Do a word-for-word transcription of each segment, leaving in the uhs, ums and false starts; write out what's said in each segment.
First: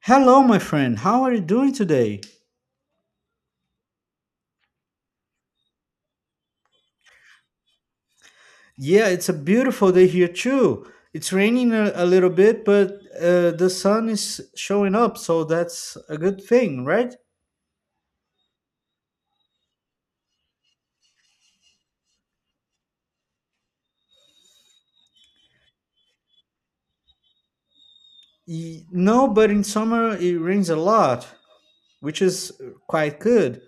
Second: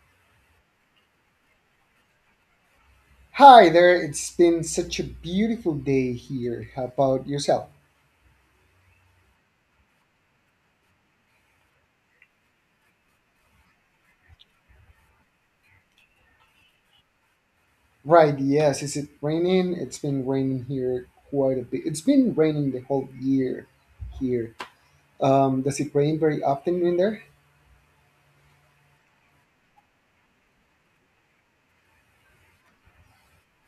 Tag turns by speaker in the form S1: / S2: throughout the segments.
S1: Hello, my friend. How are you doing today?
S2: Hi there, it's been such a beautiful day here. How about yourself?
S1: Yeah, it's a beautiful day here too. It's raining a, a little bit, but uh, the sun is showing up, so that's a good thing, right?
S2: Right, yes, is it raining? It's been raining here quite a bit. It's been raining the whole year here. Um, does it rain very often in there?
S1: Y- No, but in summer it rains a lot, which is quite good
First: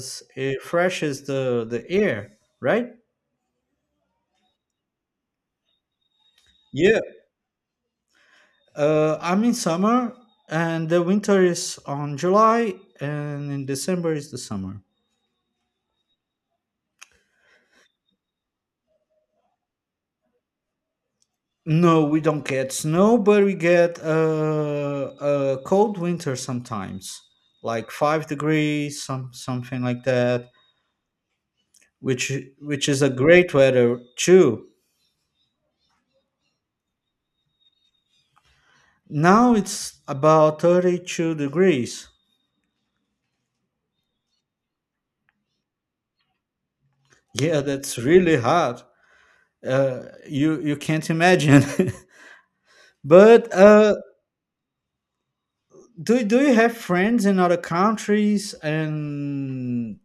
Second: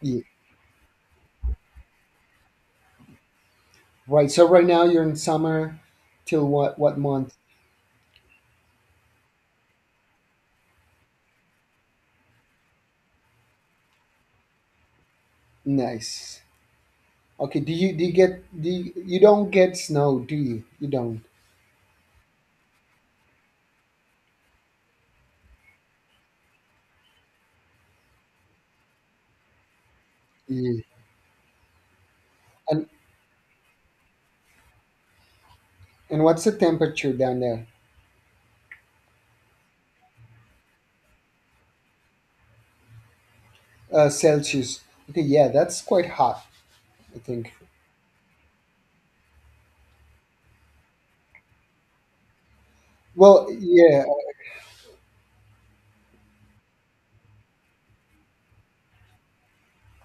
S2: Yeah.
S1: it freshes the, the air, right?
S2: Right, so right now you're in summer till what what
S1: Yeah,
S2: month?
S1: uh, I'm in summer, and the winter is on July, and in December is the summer.
S2: Nice. Okay, do you do you get do you, you don't get snow, do you? You don't.
S1: No, we don't get snow, but we get uh, a cold winter sometimes, like five degrees, some something like that,
S2: Yeah.
S1: which
S2: And
S1: which is a great weather too.
S2: and what's the temperature down there?
S1: Now it's about thirty-two degrees.
S2: Uh, Celsius. Okay, yeah, that's quite hot, I think.
S1: Yeah, that's really hot. Uh, you you can't imagine.
S2: Well,
S1: But uh,
S2: yeah,
S1: do do you have friends in other countries, and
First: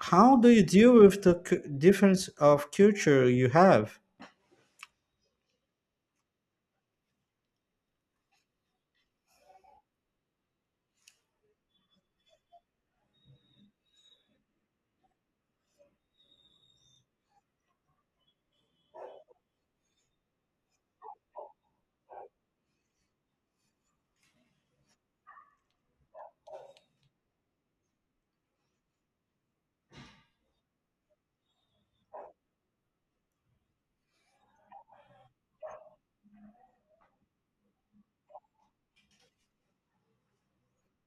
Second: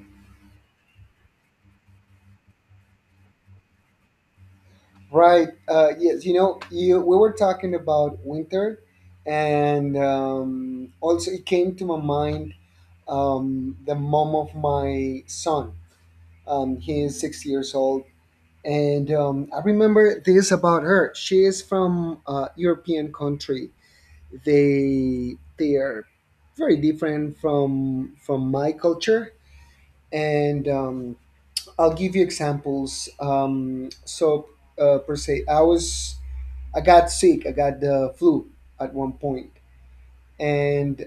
S1: how do you deal with the cu- difference of culture you have?
S2: right. Uh, yes, you know, you, we were talking about winter, and um, also it came to my mind um, the mom of my son. Um, he is six years old, and um, I remember this about her. She is from a European country. They they are very different from from my culture, and um, I'll give you examples. Um, so uh, per se, I was I got sick. I got the flu at one point, and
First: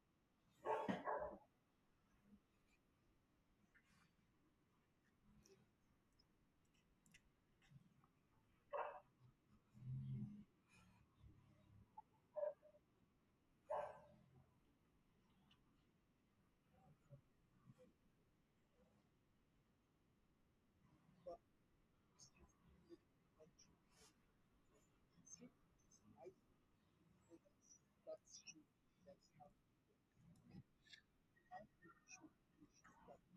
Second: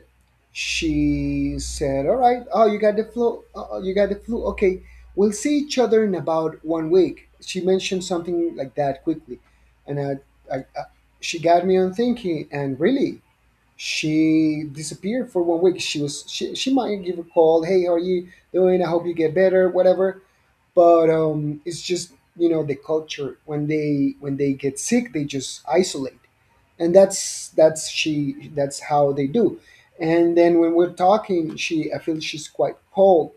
S2: she said, "All right, oh you got the flu. Uh, you got the flu. Okay, we'll see each other in about one week." She mentioned something like that quickly, and I, I, I she got me on thinking. And really, she disappeared for one week. She was she she might give a call. Hey, how are you doing? I hope you get better. Whatever, but um, it's just, you know, the culture, when they when they get sick, they just isolate. And that's that's she that's how they do. And then when we're talking, she, I feel she's quite cold.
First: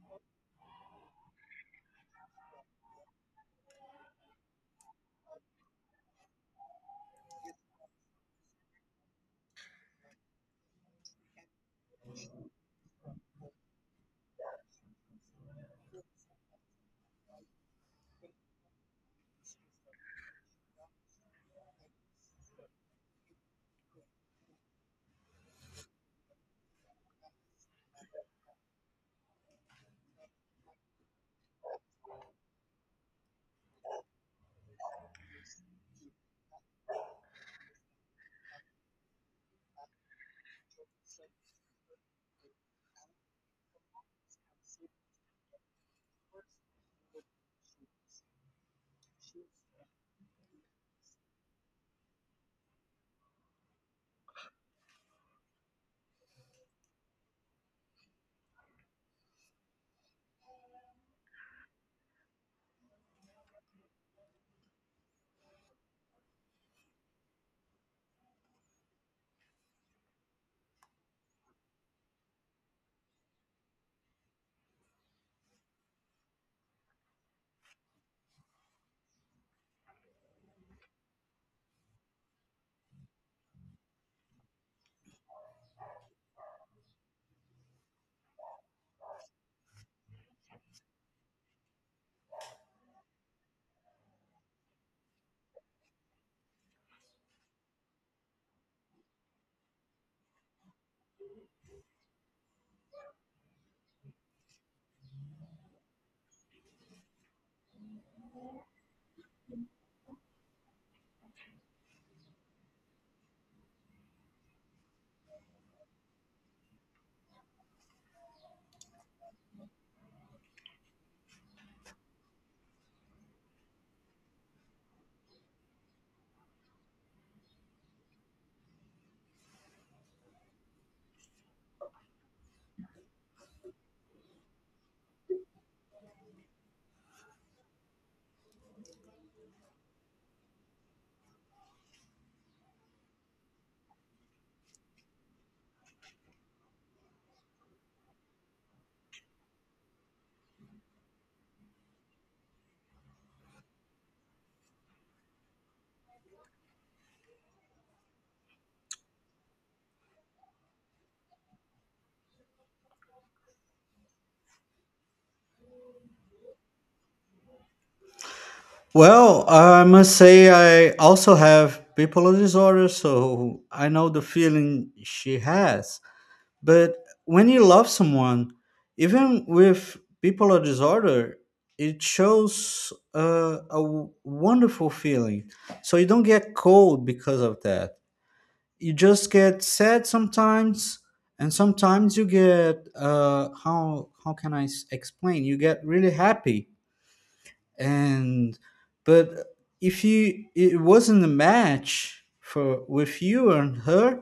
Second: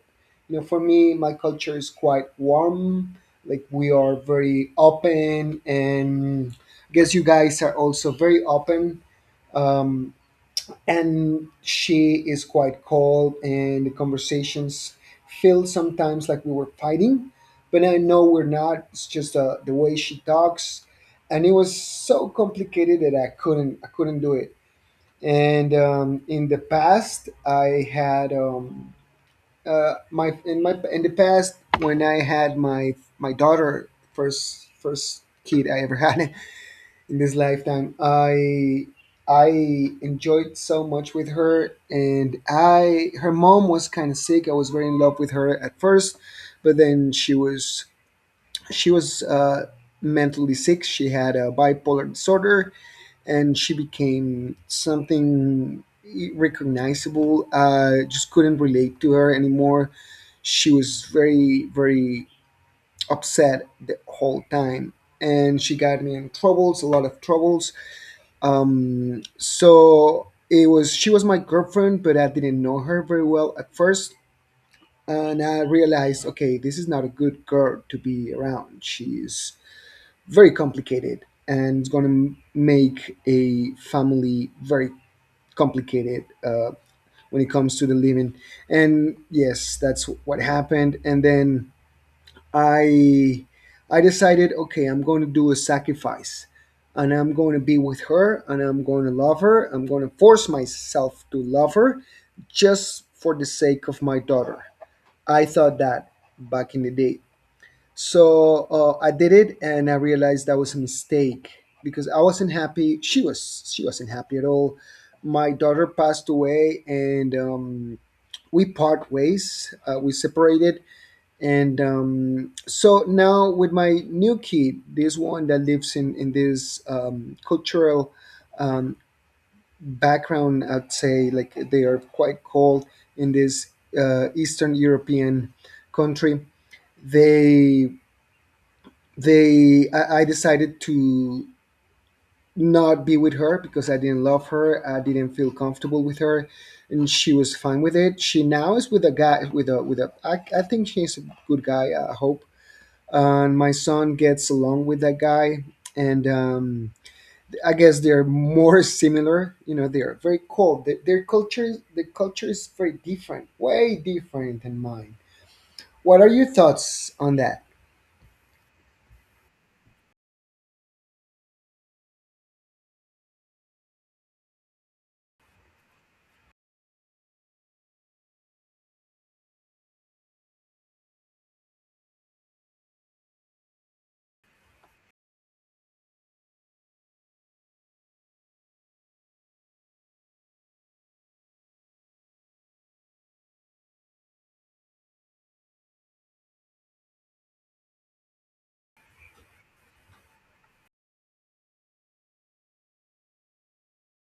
S2: You know, for me, my culture is quite warm, like, we are very open, and I guess you guys are also very open. um, and she is quite cold, and the conversations feel sometimes like we were fighting, but I know we're not. It's just uh, the way she talks. And it was so complicated that i couldn't I couldn't do it. And um, in the past I had um, uh, my in my in the past, when I had my my daughter, first first kid I ever had in this lifetime. I I enjoyed so much with her, and I her mom was kind of sick. I was very in love with her at first, but then she was she was uh, mentally sick. She had a bipolar disorder, and she became something recognizable. I just couldn't relate to her anymore. She was very very upset the whole time, and she got me in troubles, a lot of troubles. Um, so it was She was my girlfriend, but I didn't know her very well at first, and I realized, okay, this is not a good girl to be around. She's very complicated, and it's going to make a family very complicated uh, when it comes to the living. And yes, that's what happened. And then I I decided, okay, I'm going to do a sacrifice, and I'm going to be with her, and I'm going to love her. I'm going to force myself to love her, just for the sake of my daughter. I thought that back in the day. So uh, I did it, and I realized that was a mistake, because I wasn't happy. She was. She wasn't happy at all. My daughter passed away, and um, we part ways. Uh, we separated, and um, so now with my new kid, this one that lives in in this um, cultural um, background, I'd say, like, they are quite cold in this uh, eastern European country. They they I, I decided to not be with her because I didn't love her, I didn't feel comfortable with her. And she was fine with it. She now is with a guy, with a with a i, I think she's a good guy, I hope. And my son gets along with that guy. And um, I guess they're more similar. You know, they're very cold. Their, their culture, the culture is very different, way different than mine. What are your thoughts on that?
S1: Well, I must say I also have bipolar disorder, so I know the feeling she has. But when you love someone, even with bipolar disorder, it shows uh, a w- wonderful feeling. So you don't get cold because of that. You just get sad sometimes, and sometimes you get uh, how how can I s- explain? You get really happy and but if you it wasn't a match for with you and her,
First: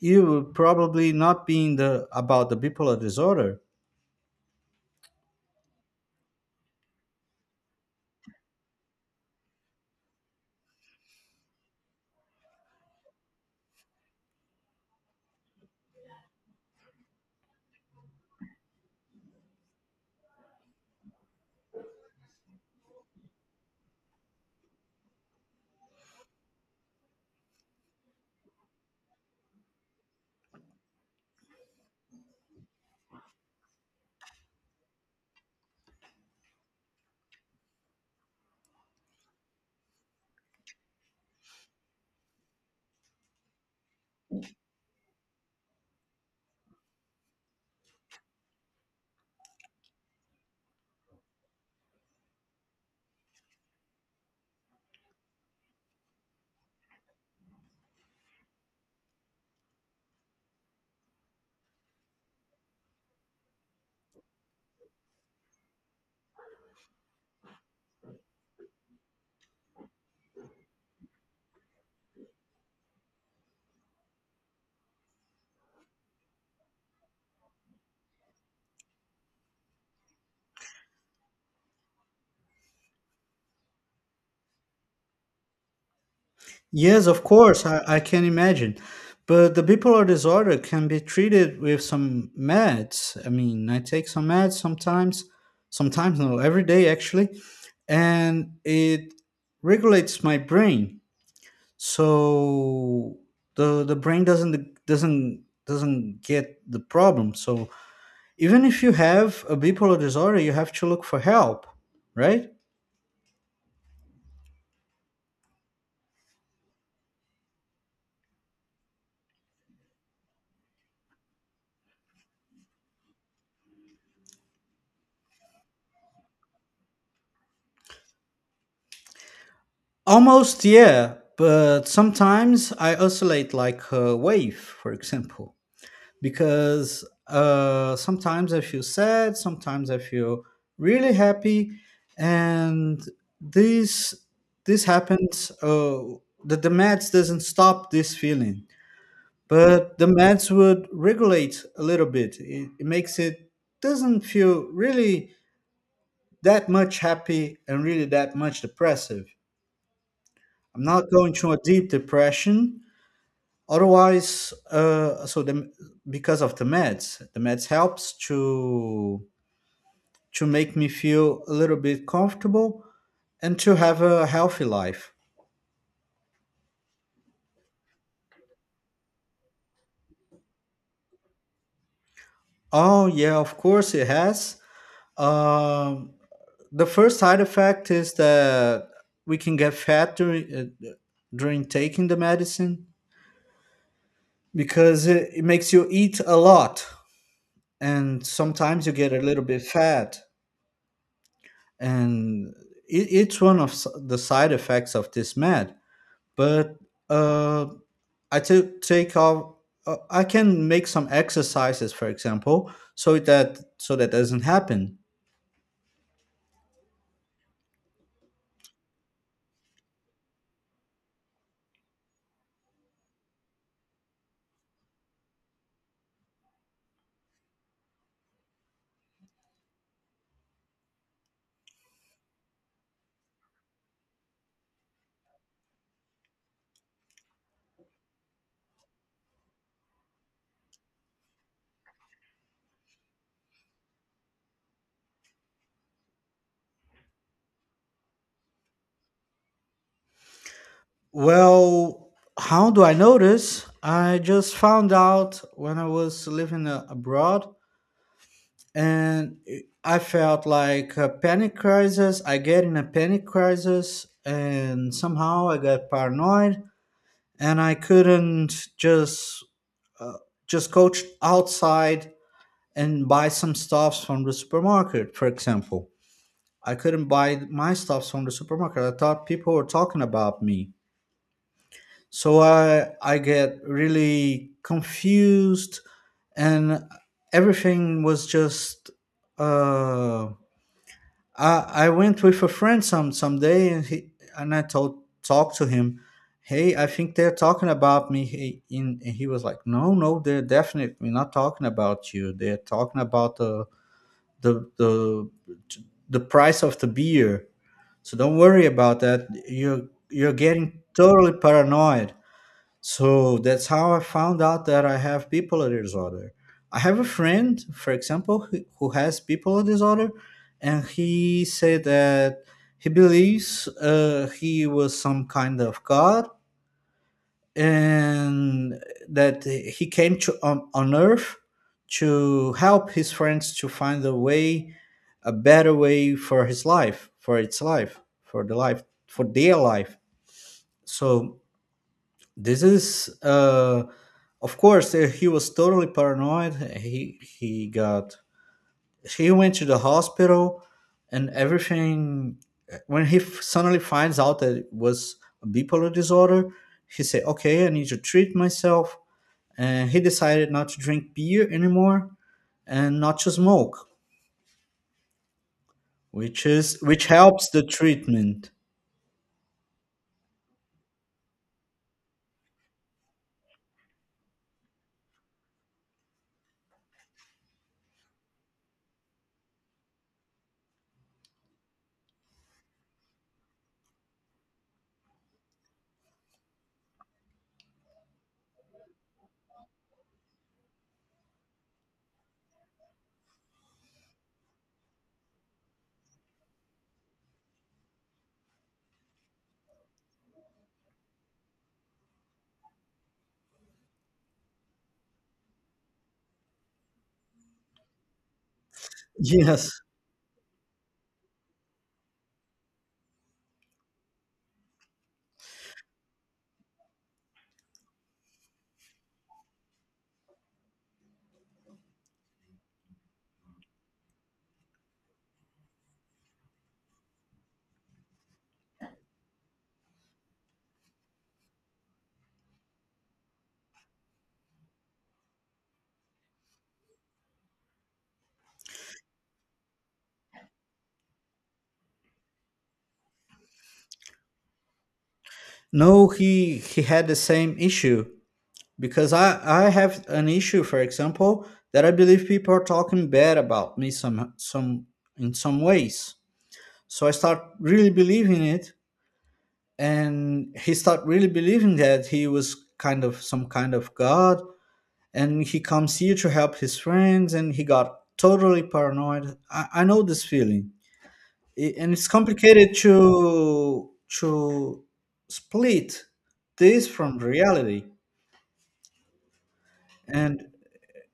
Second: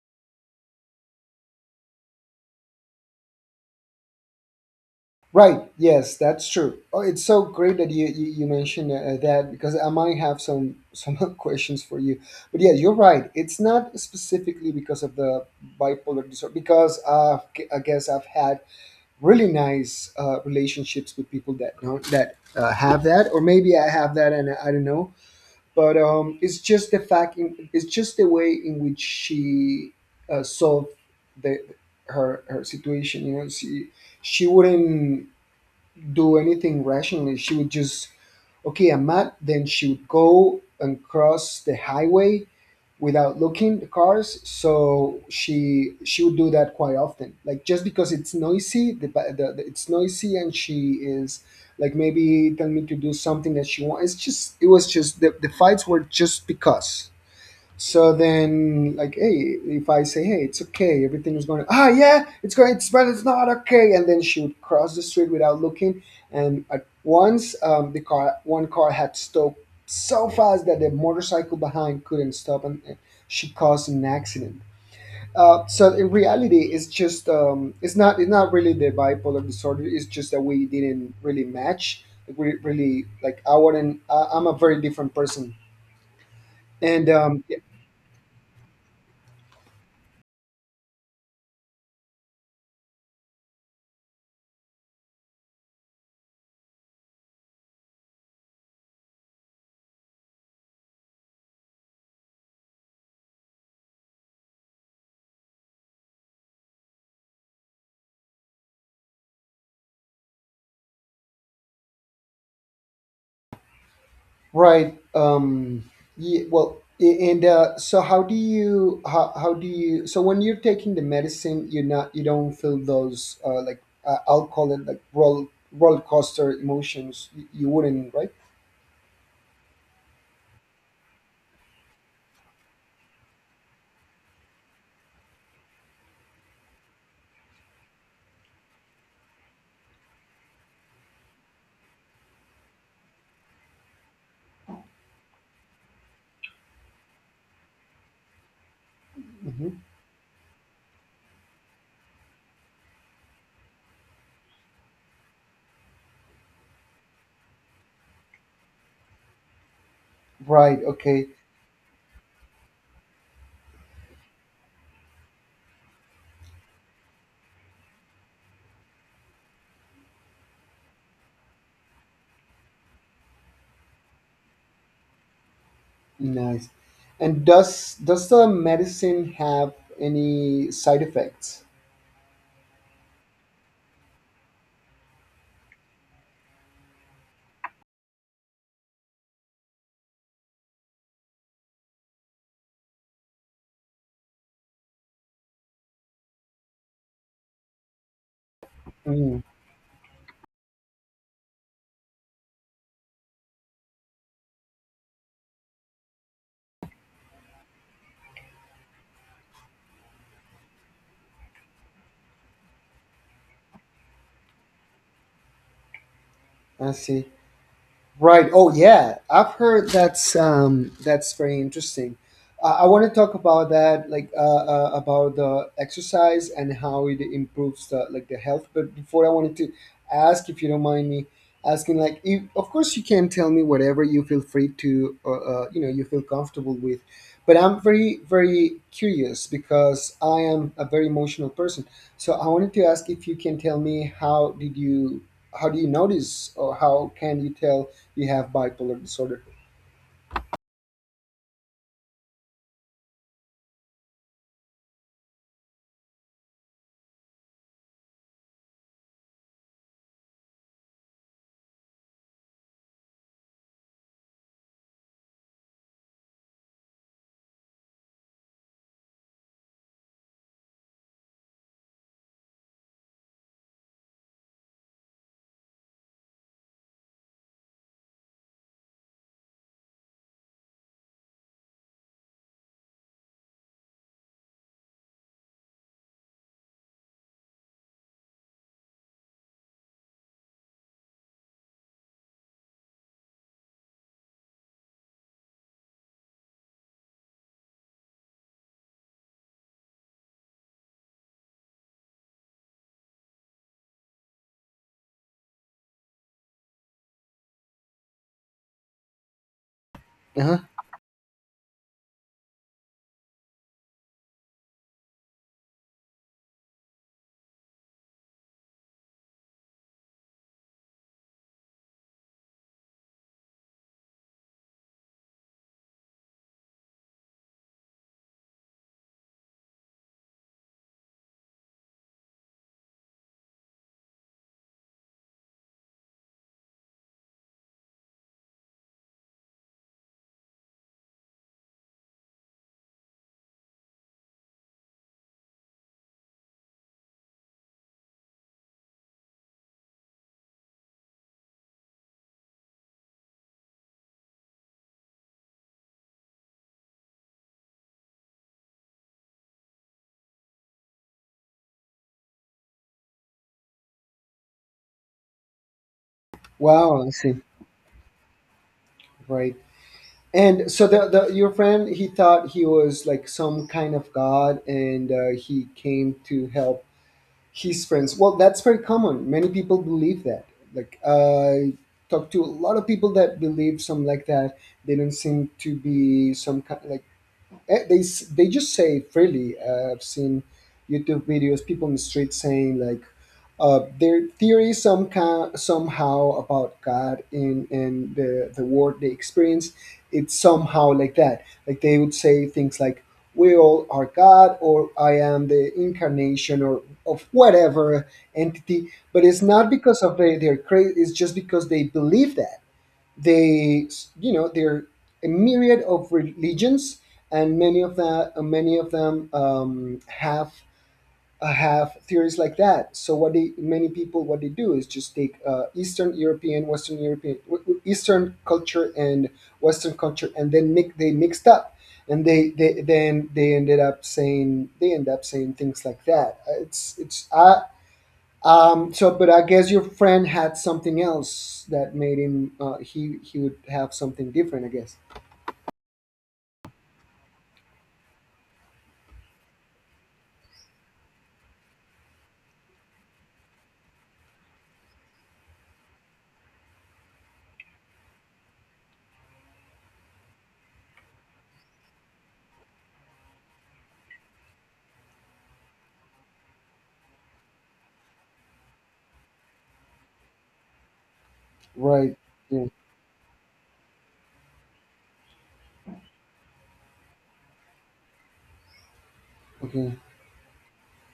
S1: you would probably not be in the about the bipolar disorder.
S2: Right, yes, that's true. Oh, it's so great that you you, you mentioned uh, that, because I might have some some questions for you. But yeah, you're right, it's not specifically because of the bipolar disorder, because uh, I guess I've had really nice uh, relationships with people that don't, that uh, have that, or maybe I have that and I don't know. But um, it's just the fact, in, it's just the way in which she uh, solved the her her situation. You know, she she wouldn't do anything rationally. She would just, okay, I'm mad. Then she would go and cross the highway without looking the cars. So she she would do that quite often, like, just because it's noisy, the, ba- the, the, it's noisy, and she is like maybe telling me to do something that she wants. It's just, it was just, the, the fights were just because, so then, like, hey, if I say, hey, it's okay, everything is going, ah, yeah, it's going, it's, but it's not okay. And then she would cross the street without looking. And at once, um, the car, one car had stopped so fast that the motorcycle behind couldn't stop, and and she caused an accident. Uh, so in reality, it's just, um, it's not, it's not really the bipolar disorder. It's just that we didn't really match. We really, like, I wouldn't, I, I'm a very different person.
S1: Yes,
S2: And
S1: of
S2: um,
S1: course i, I can imagine. But the bipolar disorder can be treated with some meds. I mean I take some meds sometimes, sometimes no, every day actually, and it regulates my brain, so the the brain doesn't doesn't doesn't get the problem. So even if you have a bipolar disorder, you have to look for help, right?
S2: right. Um, yeah, well, a- and uh, so how do you, how, how do you, so when you're taking the medicine, you're not, you don't feel those uh, like uh, I'll call it, like, roll roller coaster emotions. You, you wouldn't, right?
S1: Almost, yeah, but sometimes I oscillate like a wave, for example, because uh, sometimes I feel sad, sometimes I feel really happy, and this this happens. uh the, the meds doesn't stop this feeling,
S2: Hmm.
S1: but the meds would regulate a little bit. It, it makes it doesn't feel really that much happy and really that much depressive.
S2: Right.
S1: I'm not
S2: Okay.
S1: going to a deep depression. Otherwise, uh, so the, because of the meds, the meds helps to to make me feel a little bit comfortable and to have a healthy life.
S2: Nice. And does does the medicine have any side effects?
S1: Oh yeah, of course it has. Um, the first side effect is that we can get fat during uh, during taking the medicine because it, it makes you eat a lot, and sometimes you get a
S2: Mm,
S1: little bit fat, and it, it's one of s- the side effects of this med. But uh, I took take off. Uh, I can make some exercises, for example, so that so that doesn't happen.
S2: I see. Right. Oh, yeah. I've heard that's um, that's very interesting. Uh, I want to talk about that, like uh, uh, about the exercise and how it improves the, like, the health. But before, I wanted to ask, if you don't mind me asking, like, if, of course you can tell me whatever you feel free to, uh, uh, you know, you feel comfortable with. But I'm very very curious, because I am a very emotional person. So I wanted to ask if you can tell me how did you, how do you notice, or how can you tell you have bipolar disorder.
S1: Well, how do I know this? I just found out when I was living uh, abroad, and I felt like a panic crisis. I get in a panic crisis, and somehow I got paranoid, and I couldn't just uh, just go ch- outside and buy some stuffs from the supermarket, for example. I couldn't buy my stuffs from the supermarket. I thought people were talking about me, so i i get really confused, and everything was just uh i i went with a friend some someday, and he and I told talked to him, hey, I think they're talking about me. He, in And he was like, no, no, they're definitely not talking about you. They're talking about the the the the price of the beer, so don't worry about that. you're you're
S2: Uh-huh.
S1: getting totally paranoid. So that's how I found out that I have bipolar disorder. I have a friend, for example, who who has bipolar disorder, and he said that he believes uh, he was some kind of god, and that he came to on, on earth to help his friends to find a way, a better way for his life, for its life, for the life, for their life. So this is uh of course uh, he was totally paranoid. He he got, he went to the hospital and everything. Uh, when he f- suddenly finds out that it was a bipolar disorder, he said, okay, I need to treat myself, and he decided not to drink beer anymore and not to smoke, which is
S2: Wow,
S1: which
S2: I see.
S1: helps the treatment.
S2: Right. And so, the, the your friend, he thought he was like some kind of god, and uh, he came to help his friends. Well, that's very common. Many people believe that. Like, I talk to a lot of people that believe something like that. They don't seem to be some kind, like, eh, they s- they just say freely. Uh, I've seen YouTube videos, people in the street saying like uh, their theory, some kind, somehow, about God in in the the world they experience. It's somehow like that. Like they would say things like, we all are God, or I am the incarnation, or of whatever entity. But it's not
S1: Yes,
S2: because of their, their crazy. It's just because they believe that they you know, they're a myriad of religions, and many of that, uh, many of them um, have uh, have theories like that. So what they many people, what they do is just take uh, eastern European, western European, w- w- eastern culture and western culture, and then mix, they mixed up, and they, they then, they ended up saying they end up saying things like that. Uh, it's it's I, um, so, but I guess your friend had something else that made him. Uh, he he would have something different, I guess.
S1: no, he he had the same issue, because I I have an issue, for example, that I believe people are talking bad about me some some in some ways. So I start really believing it, and he start really believing that he was kind of some kind of god, and he comes here to help his friends, and he got totally paranoid. I, I know this feeling, I- and it's
S2: Right. Yeah.
S1: complicated to to split this from reality.
S2: Okay.
S1: And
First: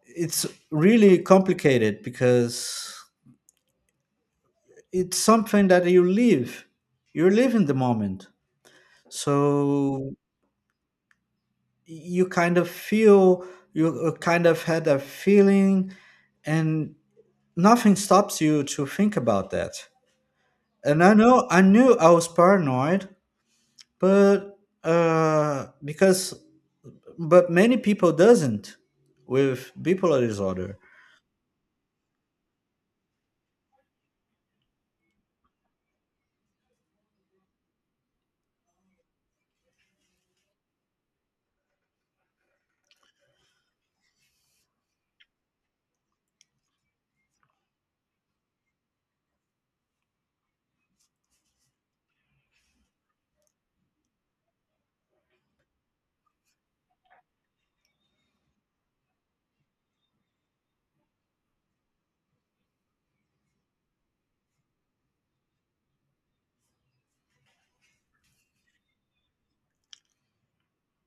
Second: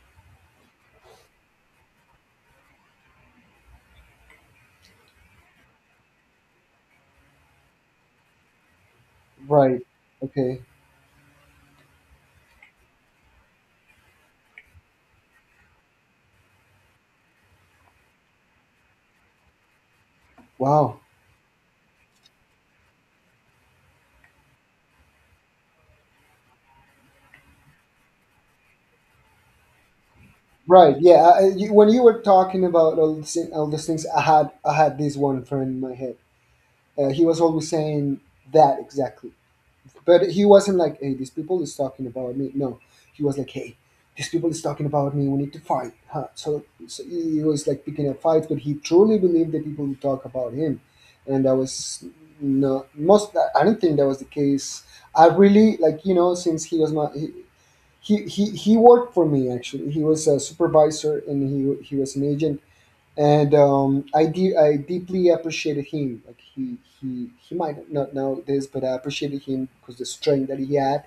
S1: it's really complicated because it's something that you live, you live in the moment.
S2: Right.
S1: So
S2: Okay.
S1: you kind of feel, you uh, kind of had a feeling, and nothing stops you to think about that.
S2: Wow.
S1: And I know I knew I was paranoid, but uh because, but many people doesn't with bipolar disorder.
S2: Right. Yeah. I, I- you, when you were talking about all these, all these things, I had I had this one friend in my head. Uh, he was always saying that exactly. But he wasn't like, hey, these people is talking about me. No, he was like, hey, these people is talking about me. We need to fight. Huh? So, so he was like picking a fight, but he truly believed that people would talk about him, and that was no most. I don't think that was the case. I really, like, you know, since he was my. He, he, he, he worked for me, actually. He was a supervisor, and he, he was an agent. And um, I de- I deeply appreciated him. Like, he he he might not know this, but I appreciated him because the strength that he had.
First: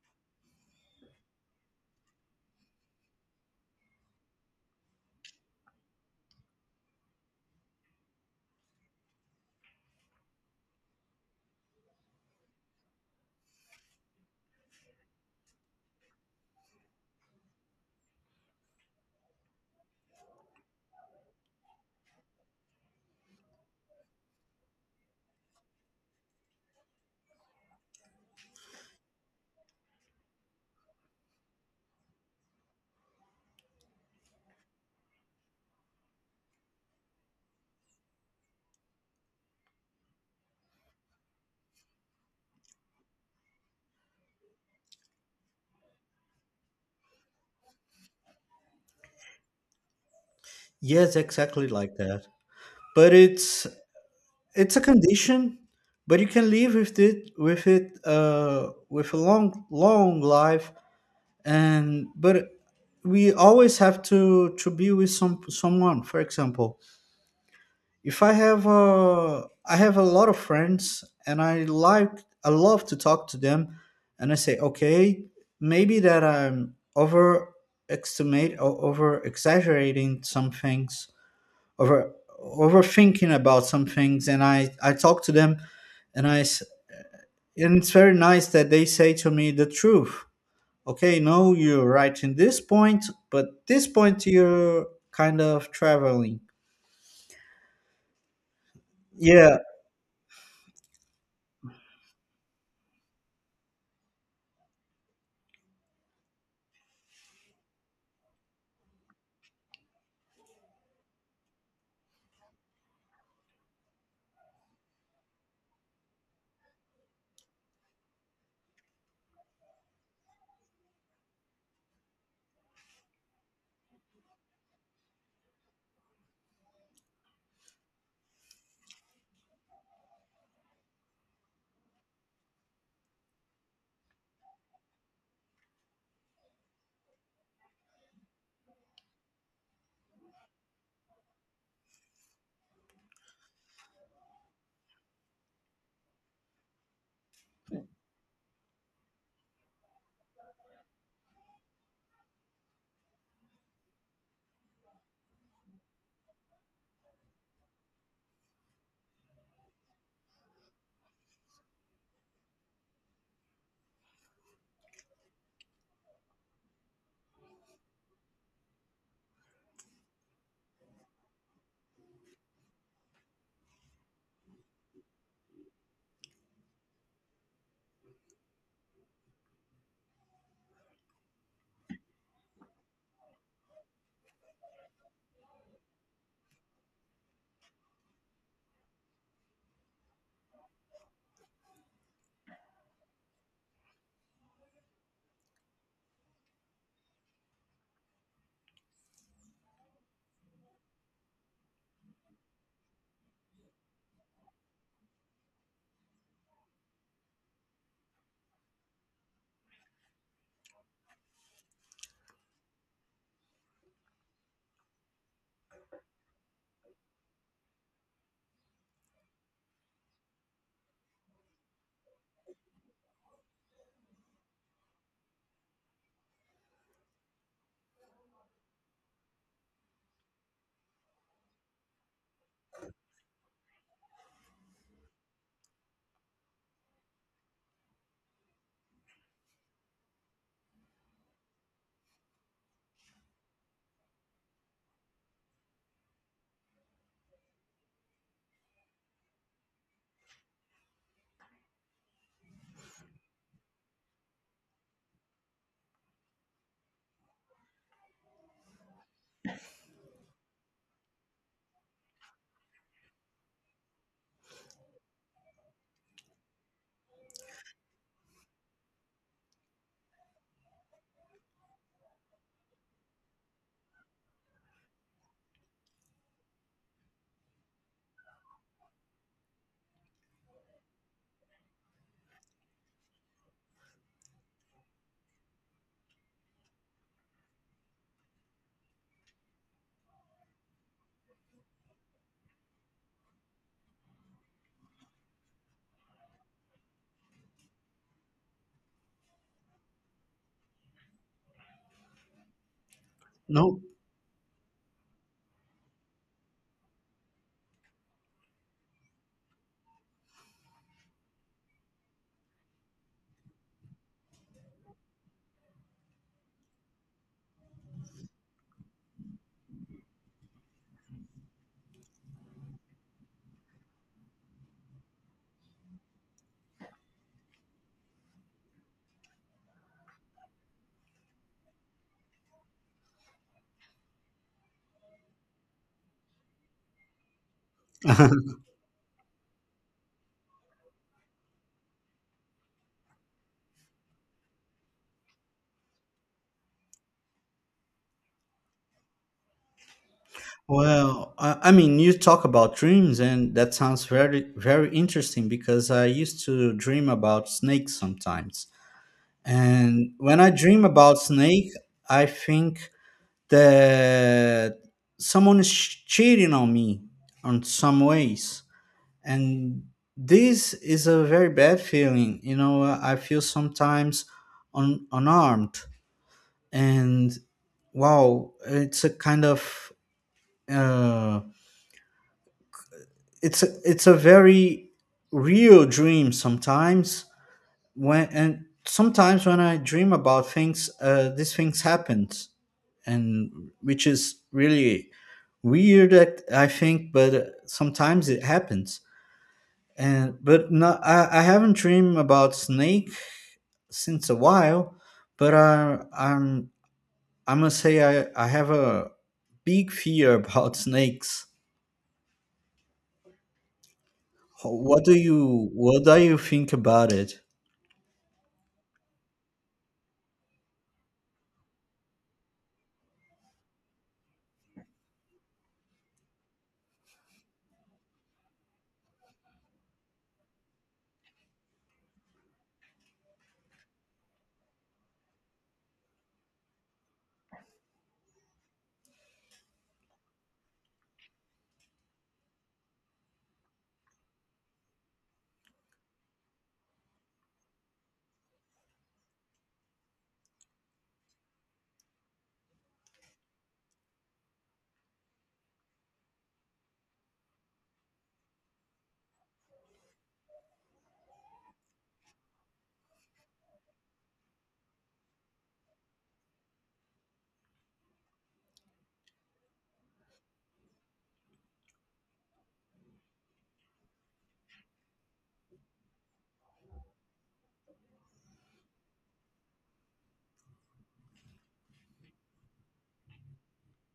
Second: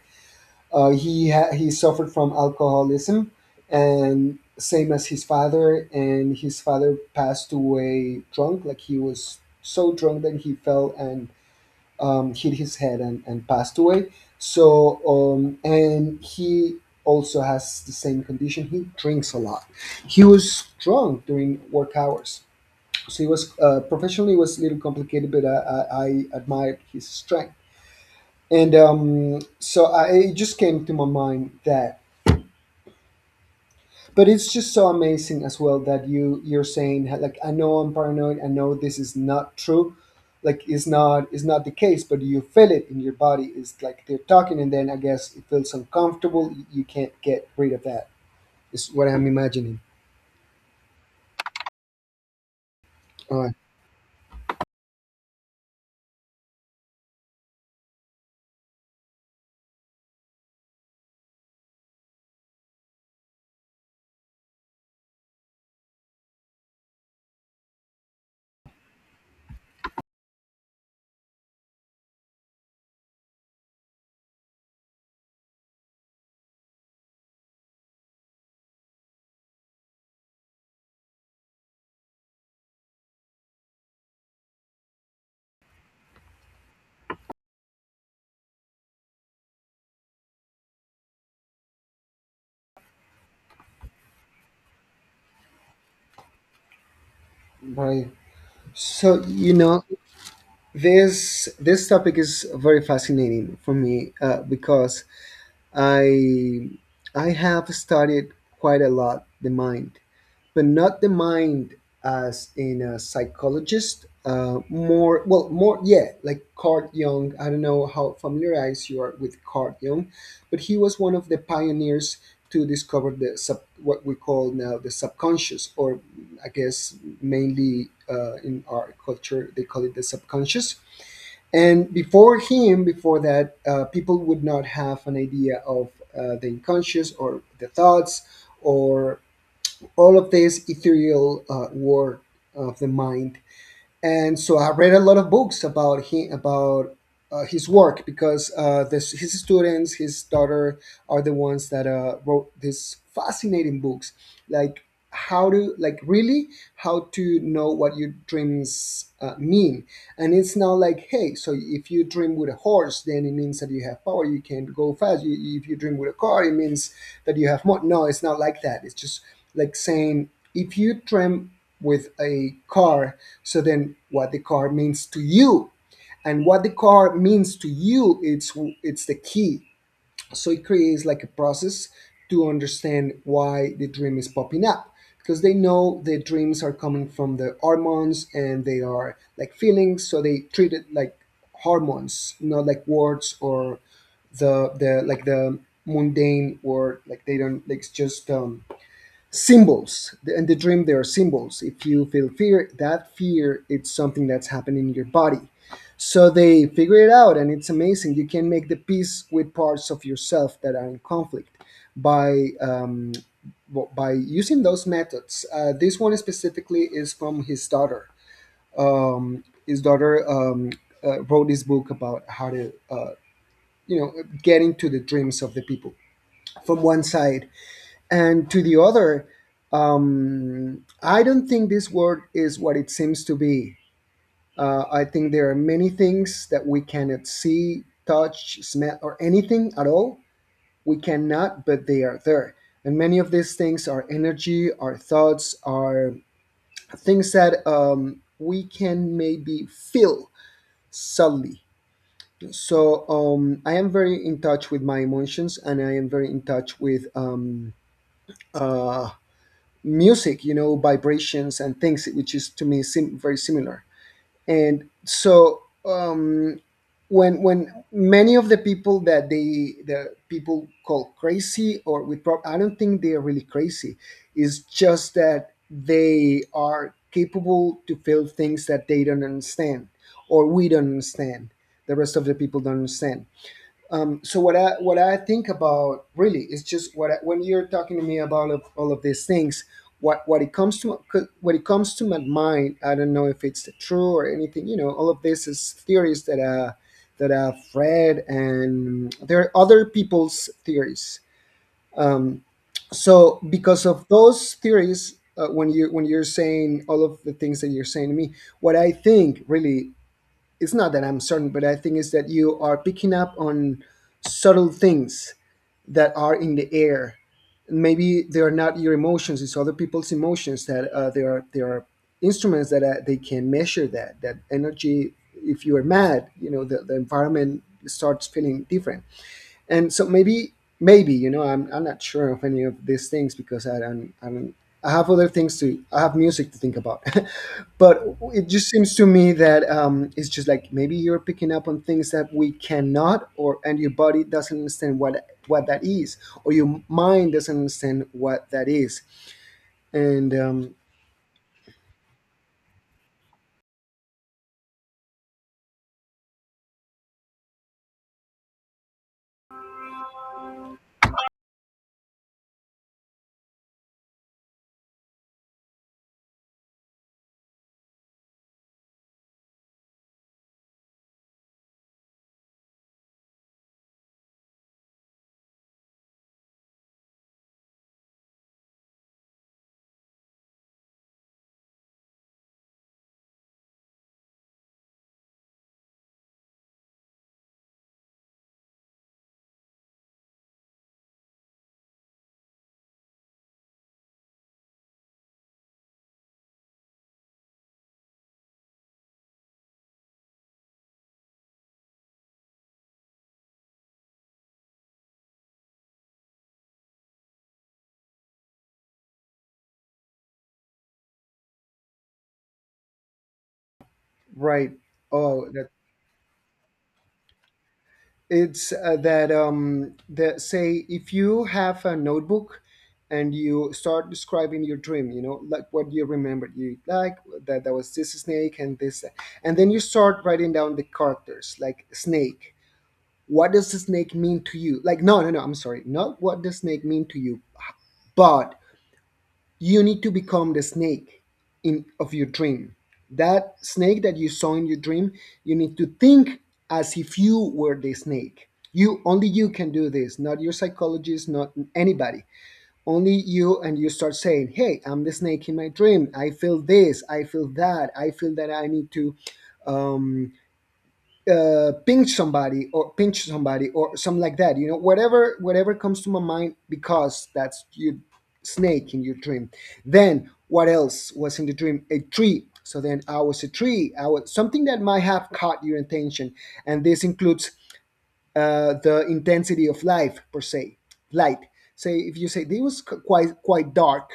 S2: Uh, he ha- he suffered from alcoholism, and same as his father. And his father passed away drunk. Like, he was so drunk that he fell and um, hit his head, and, and passed away. So um, and he also has the same condition. He drinks a lot. He was drunk during work hours so he was uh, professionally it was a little complicated, but i, I, I admired his strength. and um, so I, it just came to my mind that, but it's just so amazing as well that you you're saying like, I know I'm paranoid, I know this is not true, like it's not it's not the case, but you feel it in your body. It's like they're talking and then I guess it feels uncomfortable, you you can't get rid of that is what I'm imagining.
S1: Yes, exactly like that, but
S2: All right.
S1: it's it's a condition, but you can live with it with it uh, with a long long life. And but we always have to to be with some someone. For example, if I have a I have a lot of friends, and I like I love to talk to them, and I say okay, maybe that I'm overestimate or over exaggerating some things, over overthinking about some things, and i i talk to them, and i s- and it's very nice that they say to me the truth. Okay, no, you're right in this point, but this point you're kind of traveling.
S2: Right, so you
S1: Yeah,
S2: know, This this topic is very fascinating for me uh, because I I have studied quite a lot the mind, but not the mind as in a psychologist. Uh, more well, more yeah, like Carl Jung. I don't know how familiarized you are with Carl Jung, but he was one of the pioneers to discover the sub, what we call now the subconscious, or I guess mainly uh, in our culture they call it the subconscious. And before him, before that, uh, people would not have an idea of uh, the unconscious, or the thoughts, or all of this ethereal uh, work of the mind. And so I read a lot of books about him, about uh, his work, because uh, this, his students, his daughter, are the ones that uh, wrote these fascinating books, like how to like really how to know what your dreams uh, mean. And it's not like, hey, so if you dream with a horse then it means that you have power, you can go fast, you, if you dream with a car it means that you have more. No, it's not like that. It's just like saying, if you dream with a car, so then what the car means to you, and what the car means to you, it's it's the key. So it creates like a process to understand why the dream is popping up, because they know the dreams are coming from the hormones and they are like feelings, so they treat it like hormones, not like words or the the like the mundane word. Like they don't. Like it's just um, symbols in the dream, there are symbols. If you feel fear, that fear, it's something that's happening in your body, so they figure it out. And it's amazing, you can make the peace with parts of yourself that are in conflict by um, w- by using those methods. Uh, this one specifically is from his daughter. Um, his daughter um, uh, wrote this book about how to uh, you know get into the dreams of the people from one side and to the other. um, I don't think this world is what it seems to be. Uh, I think there are many things that we cannot see, touch, smell, or anything at all. We cannot, but they are there. And many of these things are energy, our thoughts, are things that um, we can maybe feel subtly. So um, I am very in touch with my emotions, and I am very in touch with um, uh, music, you know, vibrations and things, which is to me sim- very similar. And so um, when when many of the people that they the people call crazy or with prob- I don't think they are really crazy. It's just that they are capable to feel things that they don't understand, or we don't understand. The rest of the people don't understand. Um, so what I what I think about really is just what I, when you're talking to me about of all of these things, what what it comes to, what it comes to my mind. I don't know if it's true or anything. You know, all of this is theories that uh that I've read, and there are other people's theories. Um, so
S1: no,
S2: because of those theories, uh, when you when you're saying all of the things that you're saying to me, what I think really, it's not that I'm certain, but I think it's that you are picking up on subtle things that are in the air. Maybe they are not your emotions; it's other people's emotions that uh, there are there are instruments that uh, they can measure that that energy. If you are mad, you know the, the environment starts feeling different. And so maybe, maybe, you know, I'm I'm not sure of any of these things because I don't I don't I have other things to, I have music to think about, but it just seems to me that um, it's just like maybe you're picking up on things that we cannot, or and your body doesn't understand what what that is, or your mind doesn't understand what that is. And um,
S1: well, i, I mean, you talk about dreams, and that sounds very very interesting because I used to dream about snakes sometimes, and when I dream about snake, I think that someone is cheating on me on some ways. And this is a very bad feeling, you know. I feel sometimes un- unarmed, and wow, it's a kind of uh, it's a, it's a very real dream sometimes, when and sometimes when I dream about things, uh, these things happens, and which is really weird. That I think, but uh, sometimes it happens. And but no, I, I haven't dreamed about snake since a while, but I I'm I must say I I have a big fear about snakes.
S2: Right.
S1: What do
S2: Oh,
S1: you what do you think about it?
S2: it's uh, that um that, say if you have a notebook and you start describing your dream, you know, like what you remembered, you like, that that was this snake and this, and then you start writing down the characters like snake. What does the snake mean to you? Like, no no no, I'm sorry, not what the snake mean to you, but you need to become the snake in of your dream, that snake that you saw in your dream. You need to think as if you were the snake. You, only you can do this, not your psychologist, not anybody, only you. And you start saying, hey, I'm the snake in my dream, I feel this, I feel that, I feel that I need to uh, pinch somebody, or pinch somebody or something like that. You know, whatever whatever comes to my mind, because that's your snake in your dream. Then what else was in the dream? A tree. So then I was a tree. I was something that might have caught your attention, and this includes uh, the intensity of life per se, light. Say if you say this was quite quite dark,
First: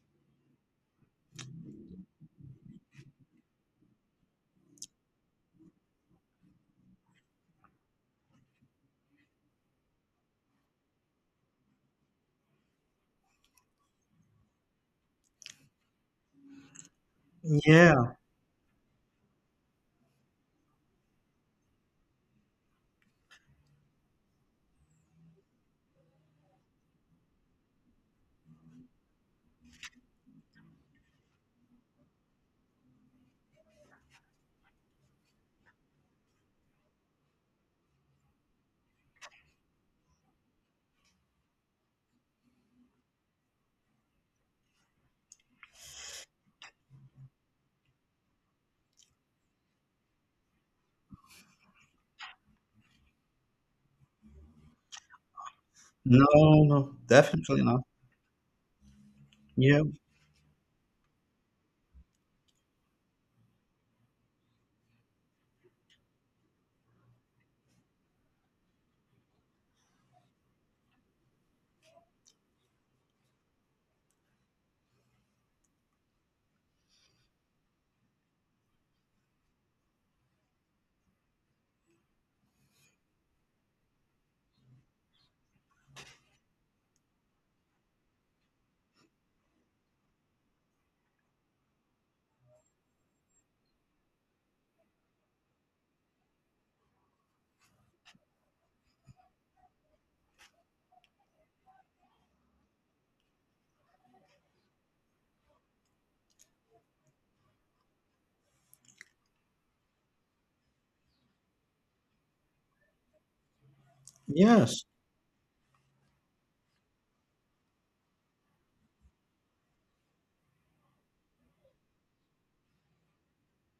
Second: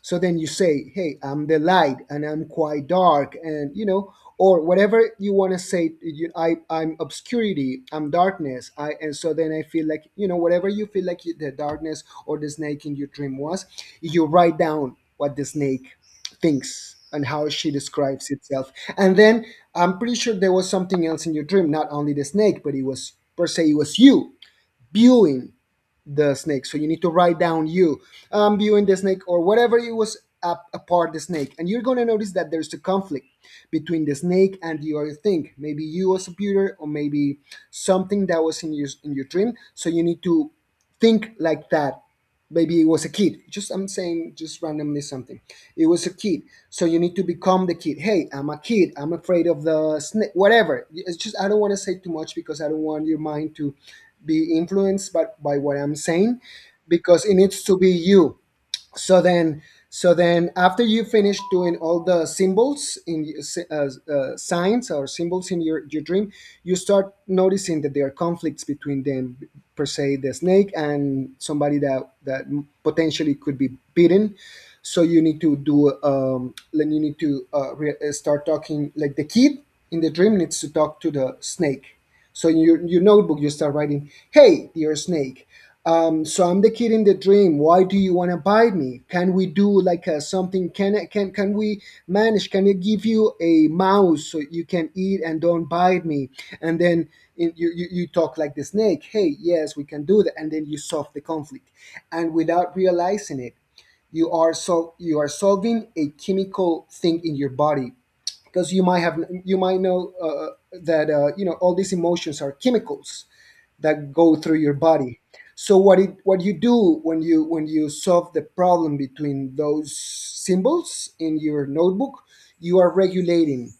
S2: so then you say, "Hey, I'm the light, and I'm quite dark," and you know, or whatever you want to say. You, I, I'm obscurity, I'm darkness, I, and so then I feel like, you know, whatever you feel like you, the darkness or the snake in your dream was, you write down what the snake thinks and how she
S1: Yeah.
S2: describes itself. And then I'm pretty sure there was something else in your dream, not only the snake, but it was per se, it was you viewing the snake. So you need to write down you. I'm viewing the snake or whatever it was up apart the snake. And you're gonna notice that there's a conflict between the snake and the other thing. Maybe you as a viewer, or maybe something that was in your in your dream. So you need to think like that. Maybe it was a kid, just I'm saying just randomly something, it was a kid, so you need to become the kid. Hey, I'm a kid, I'm afraid of the snake, whatever. It's just, I don't want to say too much because I don't want your mind to be influenced by, by what I'm
S1: No,
S2: saying,
S1: no,
S2: because it needs
S1: definitely
S2: to
S1: not.
S2: be you. So then,
S1: Yeah.
S2: so then after you finish doing all the symbols in uh, uh, signs or symbols in your, your dream, you start noticing that there are conflicts between them, per se the snake and somebody that that potentially could be bitten. So you need to do, um then you need to uh, re- uh, start talking like the kid in the dream needs to talk to the snake. So in your, your notebook, you start writing, "Hey, dear snake, um, so I'm the kid in the dream. Why do you want to bite me? Can we do like uh something? Can I, can can we manage? Can I give you a mouse so you can eat and don't bite me?" And then in, you, you you talk like the snake. Hey, yes, we can do that. And then you solve the conflict, and without realizing it, you are so you are solving a chemical thing in your body, because you might have, you might know uh, uh, that uh, you know, all these emotions are chemicals that go through your
S1: Yes.
S2: body. So what it, what you do when you, when you solve the problem between those symbols in your notebook, you are regulating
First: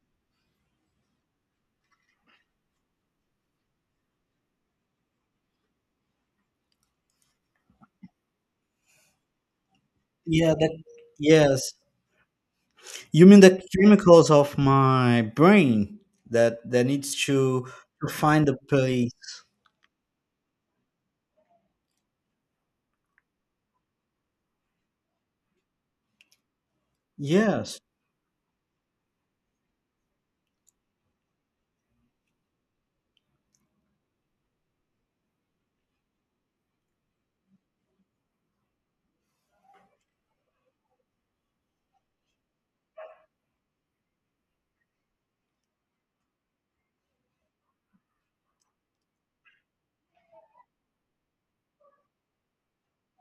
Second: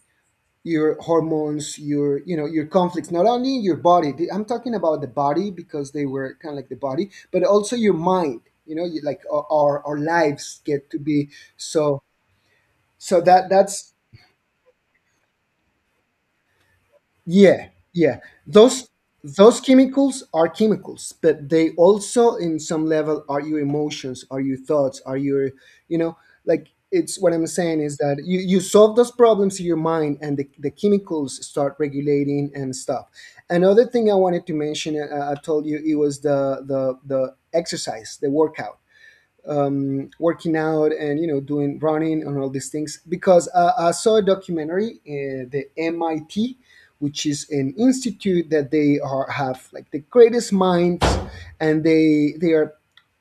S2: your hormones, your, you know, your conflicts not only in your body, the- I'm talking about the body because they were kind of like the body, but also your mind. You know, you, like our our our
S1: Yeah,
S2: lives
S1: that,
S2: get to be
S1: yes.
S2: so, so
S1: You mean
S2: that
S1: the
S2: that's,
S1: chemicals of my brain that that needs to
S2: yeah,
S1: to
S2: yeah.
S1: find a
S2: Those
S1: place.
S2: those chemicals are chemicals, but they also, in some level, are your emotions, are your thoughts, are your, you know, like it's what I'm saying
S1: Yes,
S2: is that you, you solve those problems in your mind and the, the chemicals start regulating and stuff. Another thing I wanted to mention, uh, I told you, it was the, the, the exercise, the workout, um, working out and you know doing running and all these things because uh, I saw a documentary, uh, the M I T, which is an institute that they are have like the greatest minds, and they they are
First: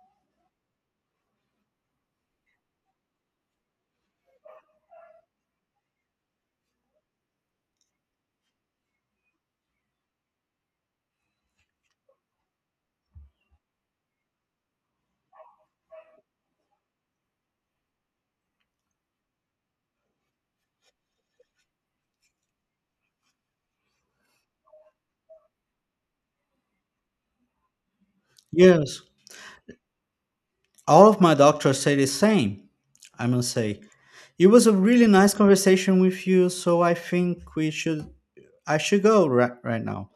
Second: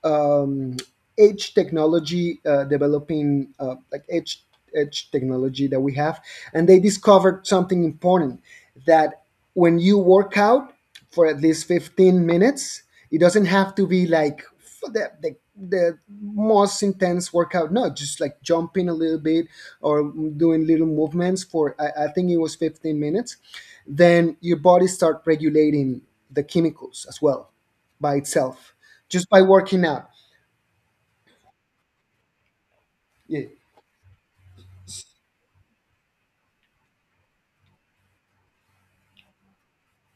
S2: um, edge technology, uh, developing uh, like edge edge technology that we have. And they discovered something important, that when you work out for at least fifteen minutes, it doesn't have to be like f- the, the, the most intense workout. No, just like jumping a little bit, or doing little movements for i, I think it was fifteen minutes, then your body start regulating the chemicals as well by itself,
S1: yes.
S2: just by working out.
S1: All of my doctors say the same. I
S2: Yeah.
S1: must say it was a really nice conversation with you. So I think we should I should go right right now.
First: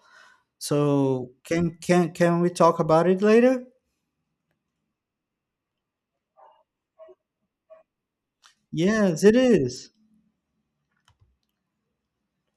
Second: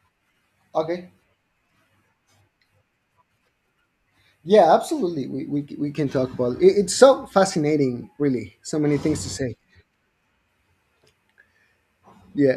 S1: So
S2: Okay.
S1: can can can we talk about it later?
S2: Yeah, absolutely. We, we, we can talk about it. It's so fascinating, really. So many things
S1: Yes,
S2: to
S1: it
S2: say.
S1: is.
S2: Yeah.